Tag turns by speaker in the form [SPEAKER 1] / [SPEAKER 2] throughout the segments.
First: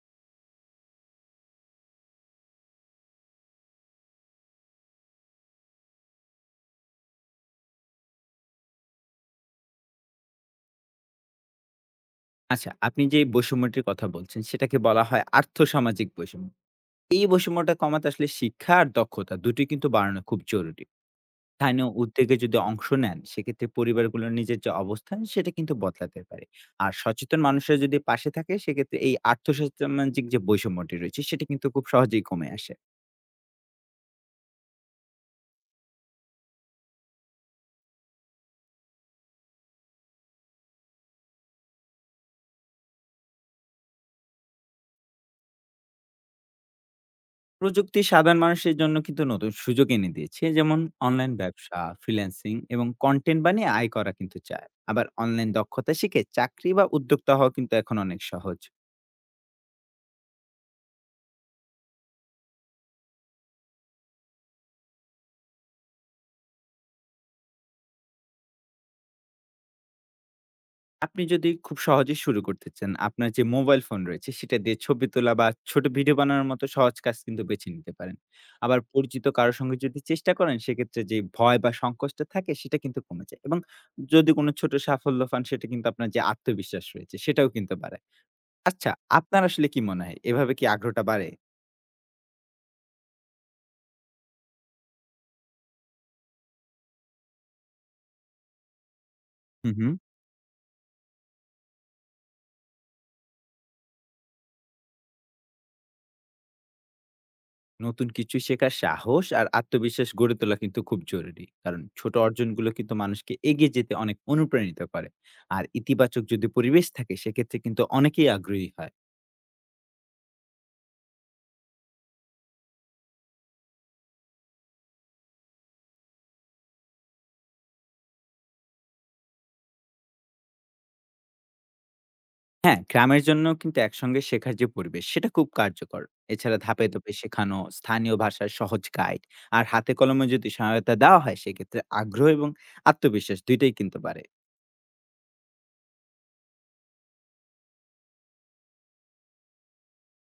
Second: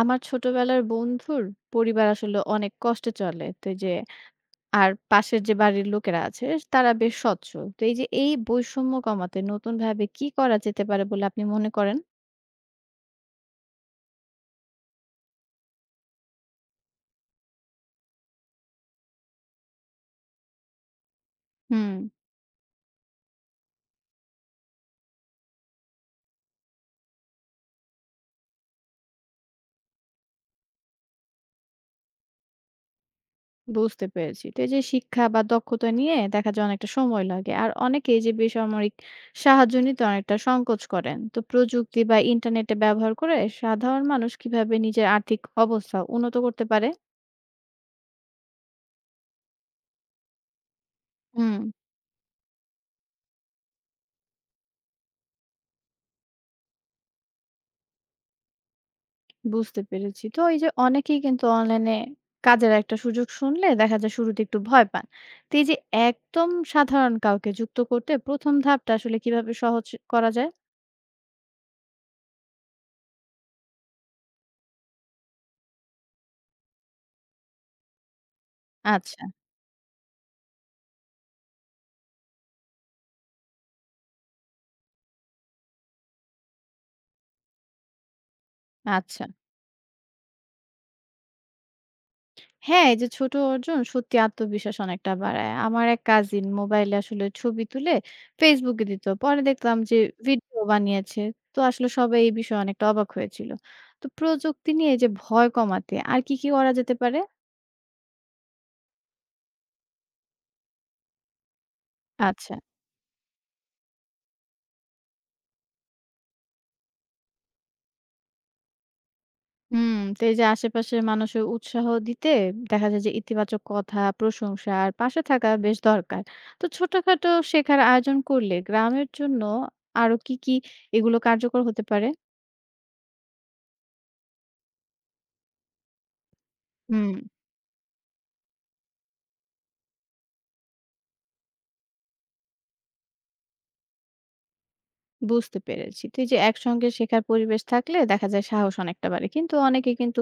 [SPEAKER 1] আমার ছোটবেলার বন্ধুর পরিবার আসলে অনেক কষ্টে চলে। তো এই যে আর পাশের যে বাড়ির লোকেরা আছে তারা বেশ সচ্ছল। তো এই যে এই বৈষম্য কমাতে নতুনভাবে কি করা যেতে পারে বলে আপনি মনে করেন?
[SPEAKER 2] আচ্ছা, আপনি যে বৈষম্যটির কথা বলছেন সেটাকে বলা হয় আর্থসামাজিক বৈষম্য। এই বৈষম্যটা কমাতে আসলে শিক্ষা আর দক্ষতা দুটোই কিন্তু বাড়ানো খুব জরুরি। স্থানীয়
[SPEAKER 1] হুম।
[SPEAKER 2] উদ্যোগে যদি অংশ নেন সেক্ষেত্রে পরিবারগুলোর নিজের যে অবস্থান সেটা কিন্তু বদলাতে পারে। আর সচেতন মানুষরা যদি পাশে থাকে সেক্ষেত্রে এই আর্থসামাজিক যে বৈষম্যটি রয়েছে সেটা কিন্তু খুব সহজেই কমে আসে।
[SPEAKER 1] বুঝতে পেরেছি। তো এই যে শিক্ষা বা দক্ষতা নিয়ে দেখা যায় অনেকটা সময় লাগে। আর অনেকে এই যে বেসামরিক সাহায্য নিতে অনেকটা সংকোচ করেন। তো প্রযুক্তি বা ইন্টারনেটে ব্যবহার করে সাধারণ মানুষ কিভাবে নিজের আর্থিক অবস্থা উন্নত করতে পারে?
[SPEAKER 2] প্রযুক্তি সাধারণ মানুষের জন্য কিন্তু নতুন সুযোগ এনে দিয়েছে, যেমন অনলাইন
[SPEAKER 1] হুম,
[SPEAKER 2] ব্যবসা, ফ্রিল্যান্সিং এবং কন্টেন্ট বানিয়ে আয় করা কিন্তু চায়। আবার অনলাইন দক্ষতা শিখে চাকরি বা উদ্যোক্তা হওয়া কিন্তু এখন অনেক সহজ।
[SPEAKER 1] বুঝতে পেরেছি। তো এই যে অনেকেই কিন্তু অনলাইনে কাজের একটা সুযোগ শুনলে দেখা যায় শুরুতে একটু ভয় পান। তো এই যে একদম সাধারণ কাউকে যুক্ত করতে ১ম ধাপটা আসলে কিভাবে সহজ করা যায়?
[SPEAKER 2] আপনি যদি খুব সহজে শুরু করতে চান, আপনার যে মোবাইল ফোন রয়েছে সেটা দিয়ে ছবি তোলা বা ছোট ভিডিও বানানোর মতো সহজ কাজ কিন্তু বেছে নিতে পারেন। আবার
[SPEAKER 1] আচ্ছা,
[SPEAKER 2] পরিচিত কারোর সঙ্গে যদি চেষ্টা করেন সেক্ষেত্রে যে ভয় বা সংকোচটা থাকে সেটা কিন্তু কমে যায়, এবং যদি কোনো ছোট সাফল্য পান সেটা কিন্তু আপনার যে আত্মবিশ্বাস রয়েছে সেটাও কিন্তু বাড়ে। আচ্ছা,
[SPEAKER 1] আচ্ছা।
[SPEAKER 2] আপনার আসলে কি মনে হয়? এভাবে কি আগ্রহটা বাড়ে?
[SPEAKER 1] হ্যাঁ, এই যে ছোট অর্জন সত্যি আত্মবিশ্বাস অনেকটা বাড়ায়। আমার এক কাজিন মোবাইলে আসলে ছবি তুলে Facebook এ দিত। পরে
[SPEAKER 2] হু,
[SPEAKER 1] দেখলাম
[SPEAKER 2] হু।
[SPEAKER 1] যে ভিডিও বানিয়েছে। তো আসলে সবাই এই বিষয়ে অনেকটা অবাক হয়েছিল। তো প্রযুক্তি নিয়ে এই যে ভয় কমাতে আর কি, কি করা যেতে পারে?
[SPEAKER 2] নতুন কিছু শেখার সাহস আর আত্মবিশ্বাস গড়ে তোলা কিন্তু খুব জরুরি। কারণ ছোট
[SPEAKER 1] আচ্ছা।
[SPEAKER 2] অর্জনগুলো কিন্তু মানুষকে এগিয়ে যেতে অনেক অনুপ্রাণিত করে। আর ইতিবাচক যদি পরিবেশ থাকে সেক্ষেত্রে কিন্তু অনেকেই আগ্রহী হয়।
[SPEAKER 1] হুম, তো এই যে আশেপাশের মানুষের উৎসাহ দিতে দেখা যায় যে ইতিবাচক কথা, প্রশংসা আর পাশে থাকা বেশ দরকার। তো ছোটখাটো শেখার আয়োজন করলে গ্রামের জন্য আরো কি, কি এগুলো কার্যকর হতে পারে?
[SPEAKER 2] হ্যাঁ, গ্রামের জন্য কিন্তু একসঙ্গে শেখার যে পরিবেশ সেটা খুব কার্যকর। এছাড়া ধাপে, ধাপে
[SPEAKER 1] হুম,
[SPEAKER 2] শেখানো, স্থানীয় ভাষার সহজ গাইড আর হাতে কলমে যদি সহায়তা দেওয়া হয় সেক্ষেত্রে আগ্রহ এবং আত্মবিশ্বাস ২ টাই কিন্তু বাড়ে।
[SPEAKER 1] বুঝতে পেরেছি। তো এই যে একসঙ্গে শেখার পরিবেশ থাকলে দেখা যায় সাহস অনেকটা বাড়ে। কিন্তু অনেকে কিন্তু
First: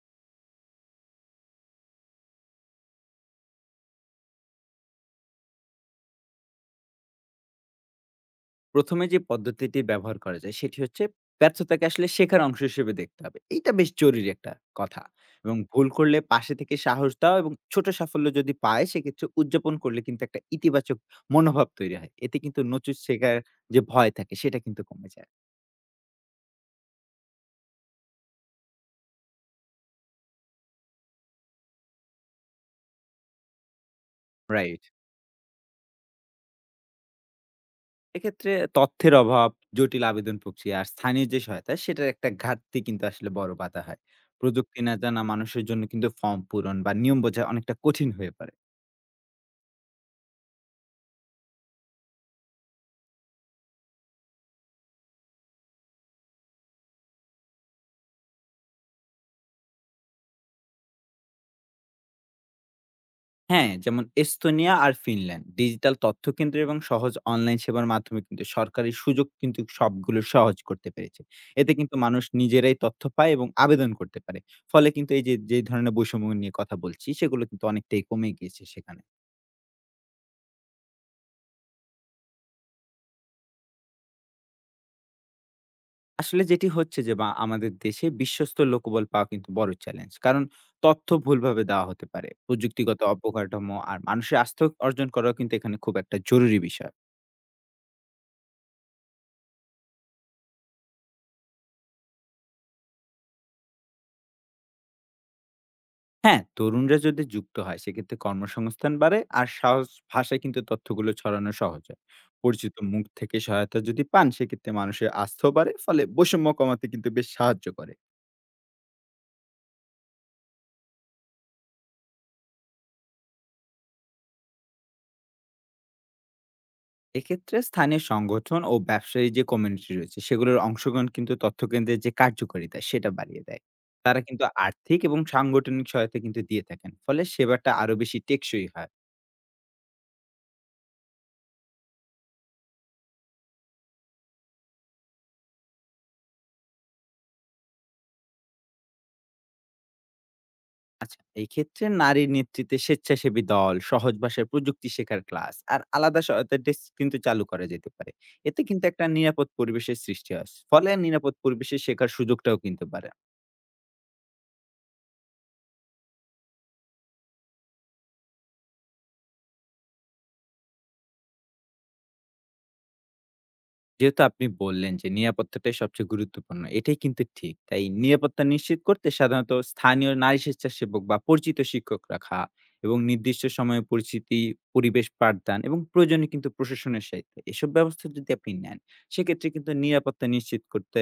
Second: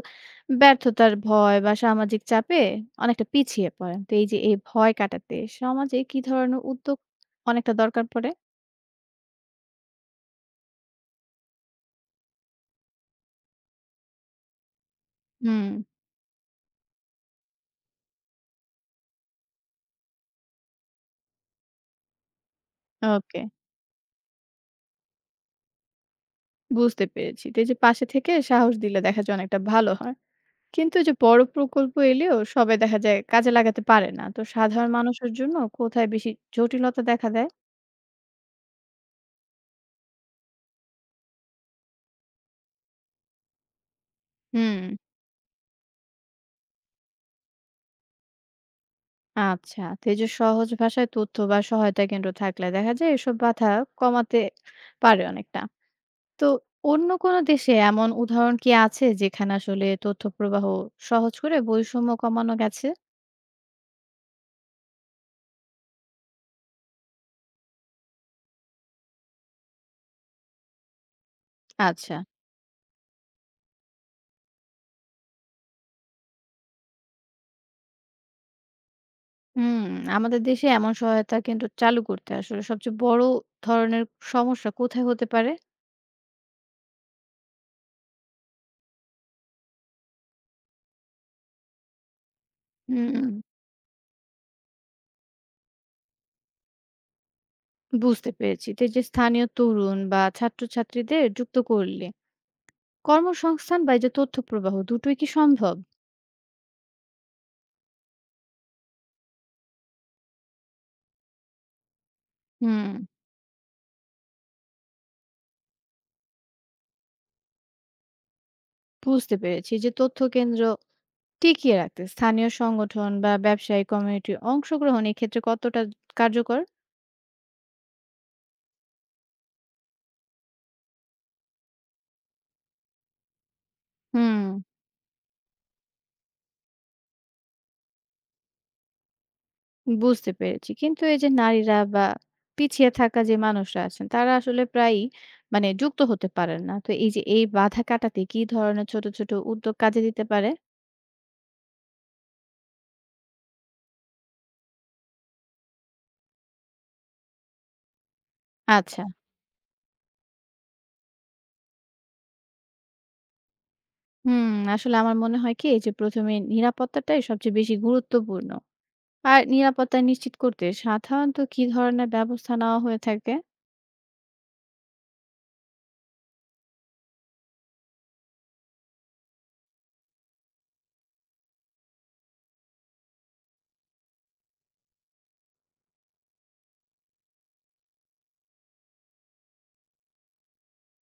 [SPEAKER 1] ব্যর্থতার ভয় বা সামাজিক চাপে অনেকটা পিছিয়ে পড়েন। তো এই যে এই ভয় কাটাতে সমাজে কি ধরনের উদ্যোগ অনেকটা দরকার পড়ে?
[SPEAKER 2] ১ম এ যে পদ্ধতিটি ব্যবহার করা যায় সেটি হচ্ছে ব্যর্থতাকে আসলে শেখার অংশ হিসেবে দেখতে হবে। এইটা বেশ জরুরি একটা কথা। এবং
[SPEAKER 1] হুম,
[SPEAKER 2] ভুল করলে পাশে থেকে সাহস দাও এবং ছোট সাফল্য যদি পায় সেক্ষেত্রে উদযাপন করলে কিন্তু একটা ইতিবাচক মনোভাব তৈরি হয়। এতে কিন্তু নতুন শেখার
[SPEAKER 1] ওকে।
[SPEAKER 2] যে ভয় থাকে সেটা কিন্তু কমে যায়।
[SPEAKER 1] বুঝতে পেরেছি। তো এই যে পাশে থেকে সাহস দিলে দেখা যায় অনেকটা ভালো হয়। কিন্তু এই যে বড় প্রকল্প এলেও সবাই দেখা যায় কাজে লাগাতে পারে না। তো
[SPEAKER 2] রাইট।
[SPEAKER 1] সাধারণ মানুষের জন্য কোথায় বেশি জটিলতা দেখা দেয়?
[SPEAKER 2] এক্ষেত্রে তথ্যের অভাব, জটিল আবেদন প্রক্রিয়া আর স্থানীয় যে সহায়তা সেটার একটা ঘাটতি কিন্তু আসলে বড় বাধা হয়।
[SPEAKER 1] হুম,
[SPEAKER 2] প্রযুক্তি না জানা মানুষের জন্য কিন্তু ফর্ম পূরণ বা নিয়ম বোঝা অনেকটা কঠিন হয়ে পড়ে।
[SPEAKER 1] আচ্ছা। তো এই যে সহজ ভাষায় তথ্য বা সহায়তা কেন্দ্র থাকলে দেখা যায় এসব বাধা কমাতে পারে অনেকটা। তো অন্য কোনো দেশে এমন উদাহরণ কি আছে যেখানে আসলে তথ্য প্রবাহ সহজ করে বৈষম্য কমানো গেছে?
[SPEAKER 2] হ্যাঁ, যেমন এস্তোনিয়া আর ফিনল্যান্ড ডিজিটাল তথ্যকেন্দ্র এবং সহজ অনলাইন সেবার মাধ্যমে কিন্তু সরকারি সুযোগ কিন্তু সবগুলো সহজ করতে পেরেছে। এতে কিন্তু
[SPEAKER 1] আচ্ছা।
[SPEAKER 2] মানুষ নিজেরাই তথ্য পায় এবং আবেদন করতে পারে। ফলে কিন্তু এই যে, যে ধরনের বৈষম্য নিয়ে কথা বলছি, সেগুলো কিন্তু অনেকটাই কমে গিয়েছে সেখানে।
[SPEAKER 1] হুম, আমাদের দেশে এমন সহায়তা কিন্তু চালু করতে আসলে সবচেয়ে বড় ধরনের সমস্যা কোথায় হতে পারে?
[SPEAKER 2] আসলে যেটি হচ্ছে যে বা আমাদের দেশে বিশ্বস্ত লোকবল পাওয়া কিন্তু বড় চ্যালেঞ্জ। কারণ তথ্য ভুলভাবে দেওয়া হতে পারে। প্রযুক্তিগত
[SPEAKER 1] হুম,
[SPEAKER 2] অবকাঠামো আর মানুষের আস্থা অর্জন করাও কিন্তু এখানে খুব একটা জরুরি বিষয়।
[SPEAKER 1] বুঝতে পেরেছি। তো এই যে স্থানীয় তরুণ বা ছাত্রছাত্রীদের যুক্ত করলে কর্মসংস্থান বা এই যে তথ্য প্রবাহ দুটোই কি সম্ভব?
[SPEAKER 2] হ্যাঁ, তরুণরা যদি যুক্ত হয় সেক্ষেত্রে কর্মসংস্থান বাড়ে আর সহজ ভাষায় কিন্তু তথ্যগুলো ছড়ানো সহজ হয়। পরিচিত
[SPEAKER 1] হুম,
[SPEAKER 2] মুখ থেকে সহায়তা যদি পান সেক্ষেত্রে মানুষের আস্থাও বাড়ে, ফলে বৈষম্য কমাতে কিন্তু বেশ সাহায্য করে।
[SPEAKER 1] বুঝতে পেরেছি। এই যে তথ্য কেন্দ্র টিকিয়ে রাখতে স্থানীয় সংগঠন বা ব্যবসায়ী কমিউনিটির অংশগ্রহণ এক্ষেত্রে কতটা কার্যকর?
[SPEAKER 2] এক্ষেত্রে স্থানীয় সংগঠন ও ব্যবসায়ী যে কমিউনিটি রয়েছে সেগুলোর অংশগ্রহণ কিন্তু তথ্যকেন্দ্রের যে কার্যকারিতা সেটা বাড়িয়ে দেয়। তারা
[SPEAKER 1] হুম।
[SPEAKER 2] কিন্তু আর্থিক এবং সাংগঠনিক সহায়তা কিন্তু দিয়ে থাকেন। ফলে সেবাটা আরো বেশি টেকসই হয়।
[SPEAKER 1] বুঝতে পেরেছি। কিন্তু এই যে নারীরা বা পিছিয়ে থাকা যে মানুষরা আছেন তারা আসলে প্রায়ই মানে যুক্ত হতে পারেন না। তো এই যে এই বাধা কাটাতে কি ধরনের ছোট, ছোট উদ্যোগ কাজে দিতে পারে?
[SPEAKER 2] আচ্ছা, এই ক্ষেত্রে নারীর নেতৃত্বে স্বেচ্ছাসেবী দল, সহজ ভাষায় প্রযুক্তি শেখার ক্লাস আর আলাদা সহায়তা ডেস্ক কিন্তু চালু করা যেতে পারে। এতে কিন্তু
[SPEAKER 1] আচ্ছা।
[SPEAKER 2] একটা নিরাপদ পরিবেশের সৃষ্টি হয়। ফলে নিরাপদ পরিবেশে শেখার সুযোগটাও কিন্তু বাড়ে।
[SPEAKER 1] হুম, আসলে আমার মনে হয় কি এই যে ১ম এ নিরাপত্তাটাই সবচেয়ে বেশি গুরুত্বপূর্ণ। আর নিরাপত্তা নিশ্চিত করতে সাধারণত কি ধরনের ব্যবস্থা নেওয়া হয়ে থাকে?
[SPEAKER 2] যেহেতু আপনি বললেন যে নিরাপত্তাটাই সবচেয়ে গুরুত্বপূর্ণ, এটাই কিন্তু ঠিক। তাই নিরাপত্তা নিশ্চিত করতে সাধারণত স্থানীয় নারী স্বেচ্ছাসেবক বা পরিচিত শিক্ষক রাখা এবং নির্দিষ্ট সময়ে পরিচিতি, পরিবেশ পাঠদান এবং প্রয়োজনে কিন্তু প্রশাসনের সাথে এসব ব্যবস্থা যদি আপনি নেন, সেক্ষেত্রে কিন্তু নিরাপত্তা নিশ্চিত করতে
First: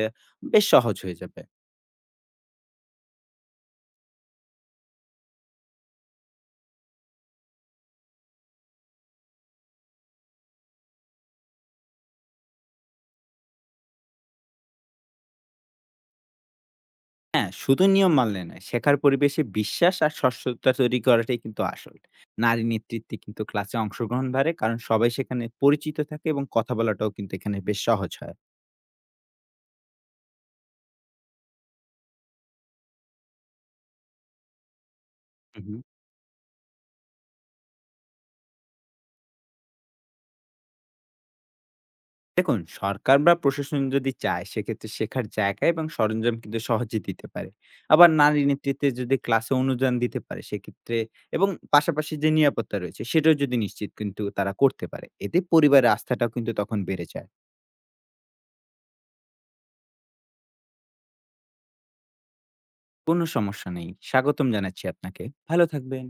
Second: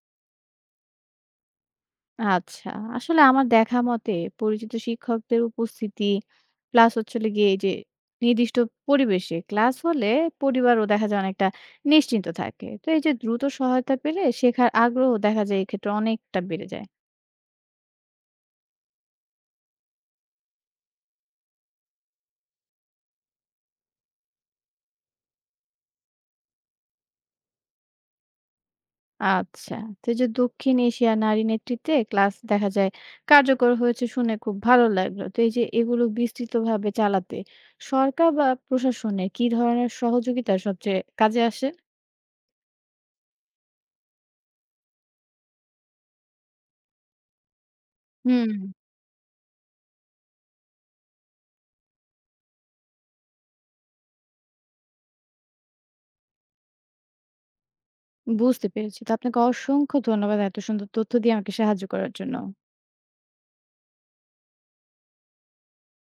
[SPEAKER 2] বেশ সহজ হয়ে যাবে।
[SPEAKER 1] আচ্ছা। আসলে আমার দেখা মতে পরিচিত শিক্ষকদের উপস্থিতি প্লাস হচ্ছে হলো গিয়ে এই যে নির্দিষ্ট পরিবেশে ক্লাস হলে পরিবারও দেখা যায় অনেকটা নিশ্চিন্ত থাকে। তো এই যে দ্রুত সহায়তা পেলে শেখার আগ্রহ দেখা যায় এক্ষেত্রে অনেকটা বেড়ে যায়।
[SPEAKER 2] হ্যাঁ, শুধু নিয়ম মানলে নয়, শেখার পরিবেশে বিশ্বাস আর স্বচ্ছতা তৈরি করাটাই কিন্তু আসল। নারী নেতৃত্বে কিন্তু ক্লাসে অংশগ্রহণ বাড়ে, কারণ সবাই সেখানে পরিচিত থাকে এবং কথা বলাটাও কিন্তু এখানে বেশ সহজ হয়।
[SPEAKER 1] আচ্ছা। তো এই যে দক্ষিণ এশিয়া নারী নেতৃত্বে ক্লাস দেখা যায় কার্যকর হয়েছে শুনে খুব ভালো লাগলো। তো এই যে
[SPEAKER 2] উহু।
[SPEAKER 1] এগুলো বিস্তৃতভাবে চালাতে সরকার বা প্রশাসনের কি ধরনের সহযোগিতা সবচেয়ে কাজে আসে?
[SPEAKER 2] দেখুন সরকার বা প্রশাসন যদি চায় সেক্ষেত্রে শেখার জায়গা এবং সরঞ্জাম কিন্তু সহজে দিতে পারে। আবার নারী
[SPEAKER 1] হুম।
[SPEAKER 2] নেতৃত্বে যদি ক্লাসে অনুদান দিতে পারে সেক্ষেত্রে এবং পাশাপাশি যে নিরাপত্তা রয়েছে সেটাও যদি নিশ্চিত কিন্তু তারা করতে পারে। এতে পরিবারের আস্থাটাও কিন্তু তখন বেড়ে যায়।
[SPEAKER 1] বুঝতে পেরেছি। তো আপনাকে অসংখ্য ধন্যবাদ এত সুন্দর তথ্য দিয়ে আমাকে সাহায্য করার জন্য।
[SPEAKER 2] কোনো সমস্যা নেই। স্বাগতম জানাচ্ছি আপনাকে। ভালো থাকবেন।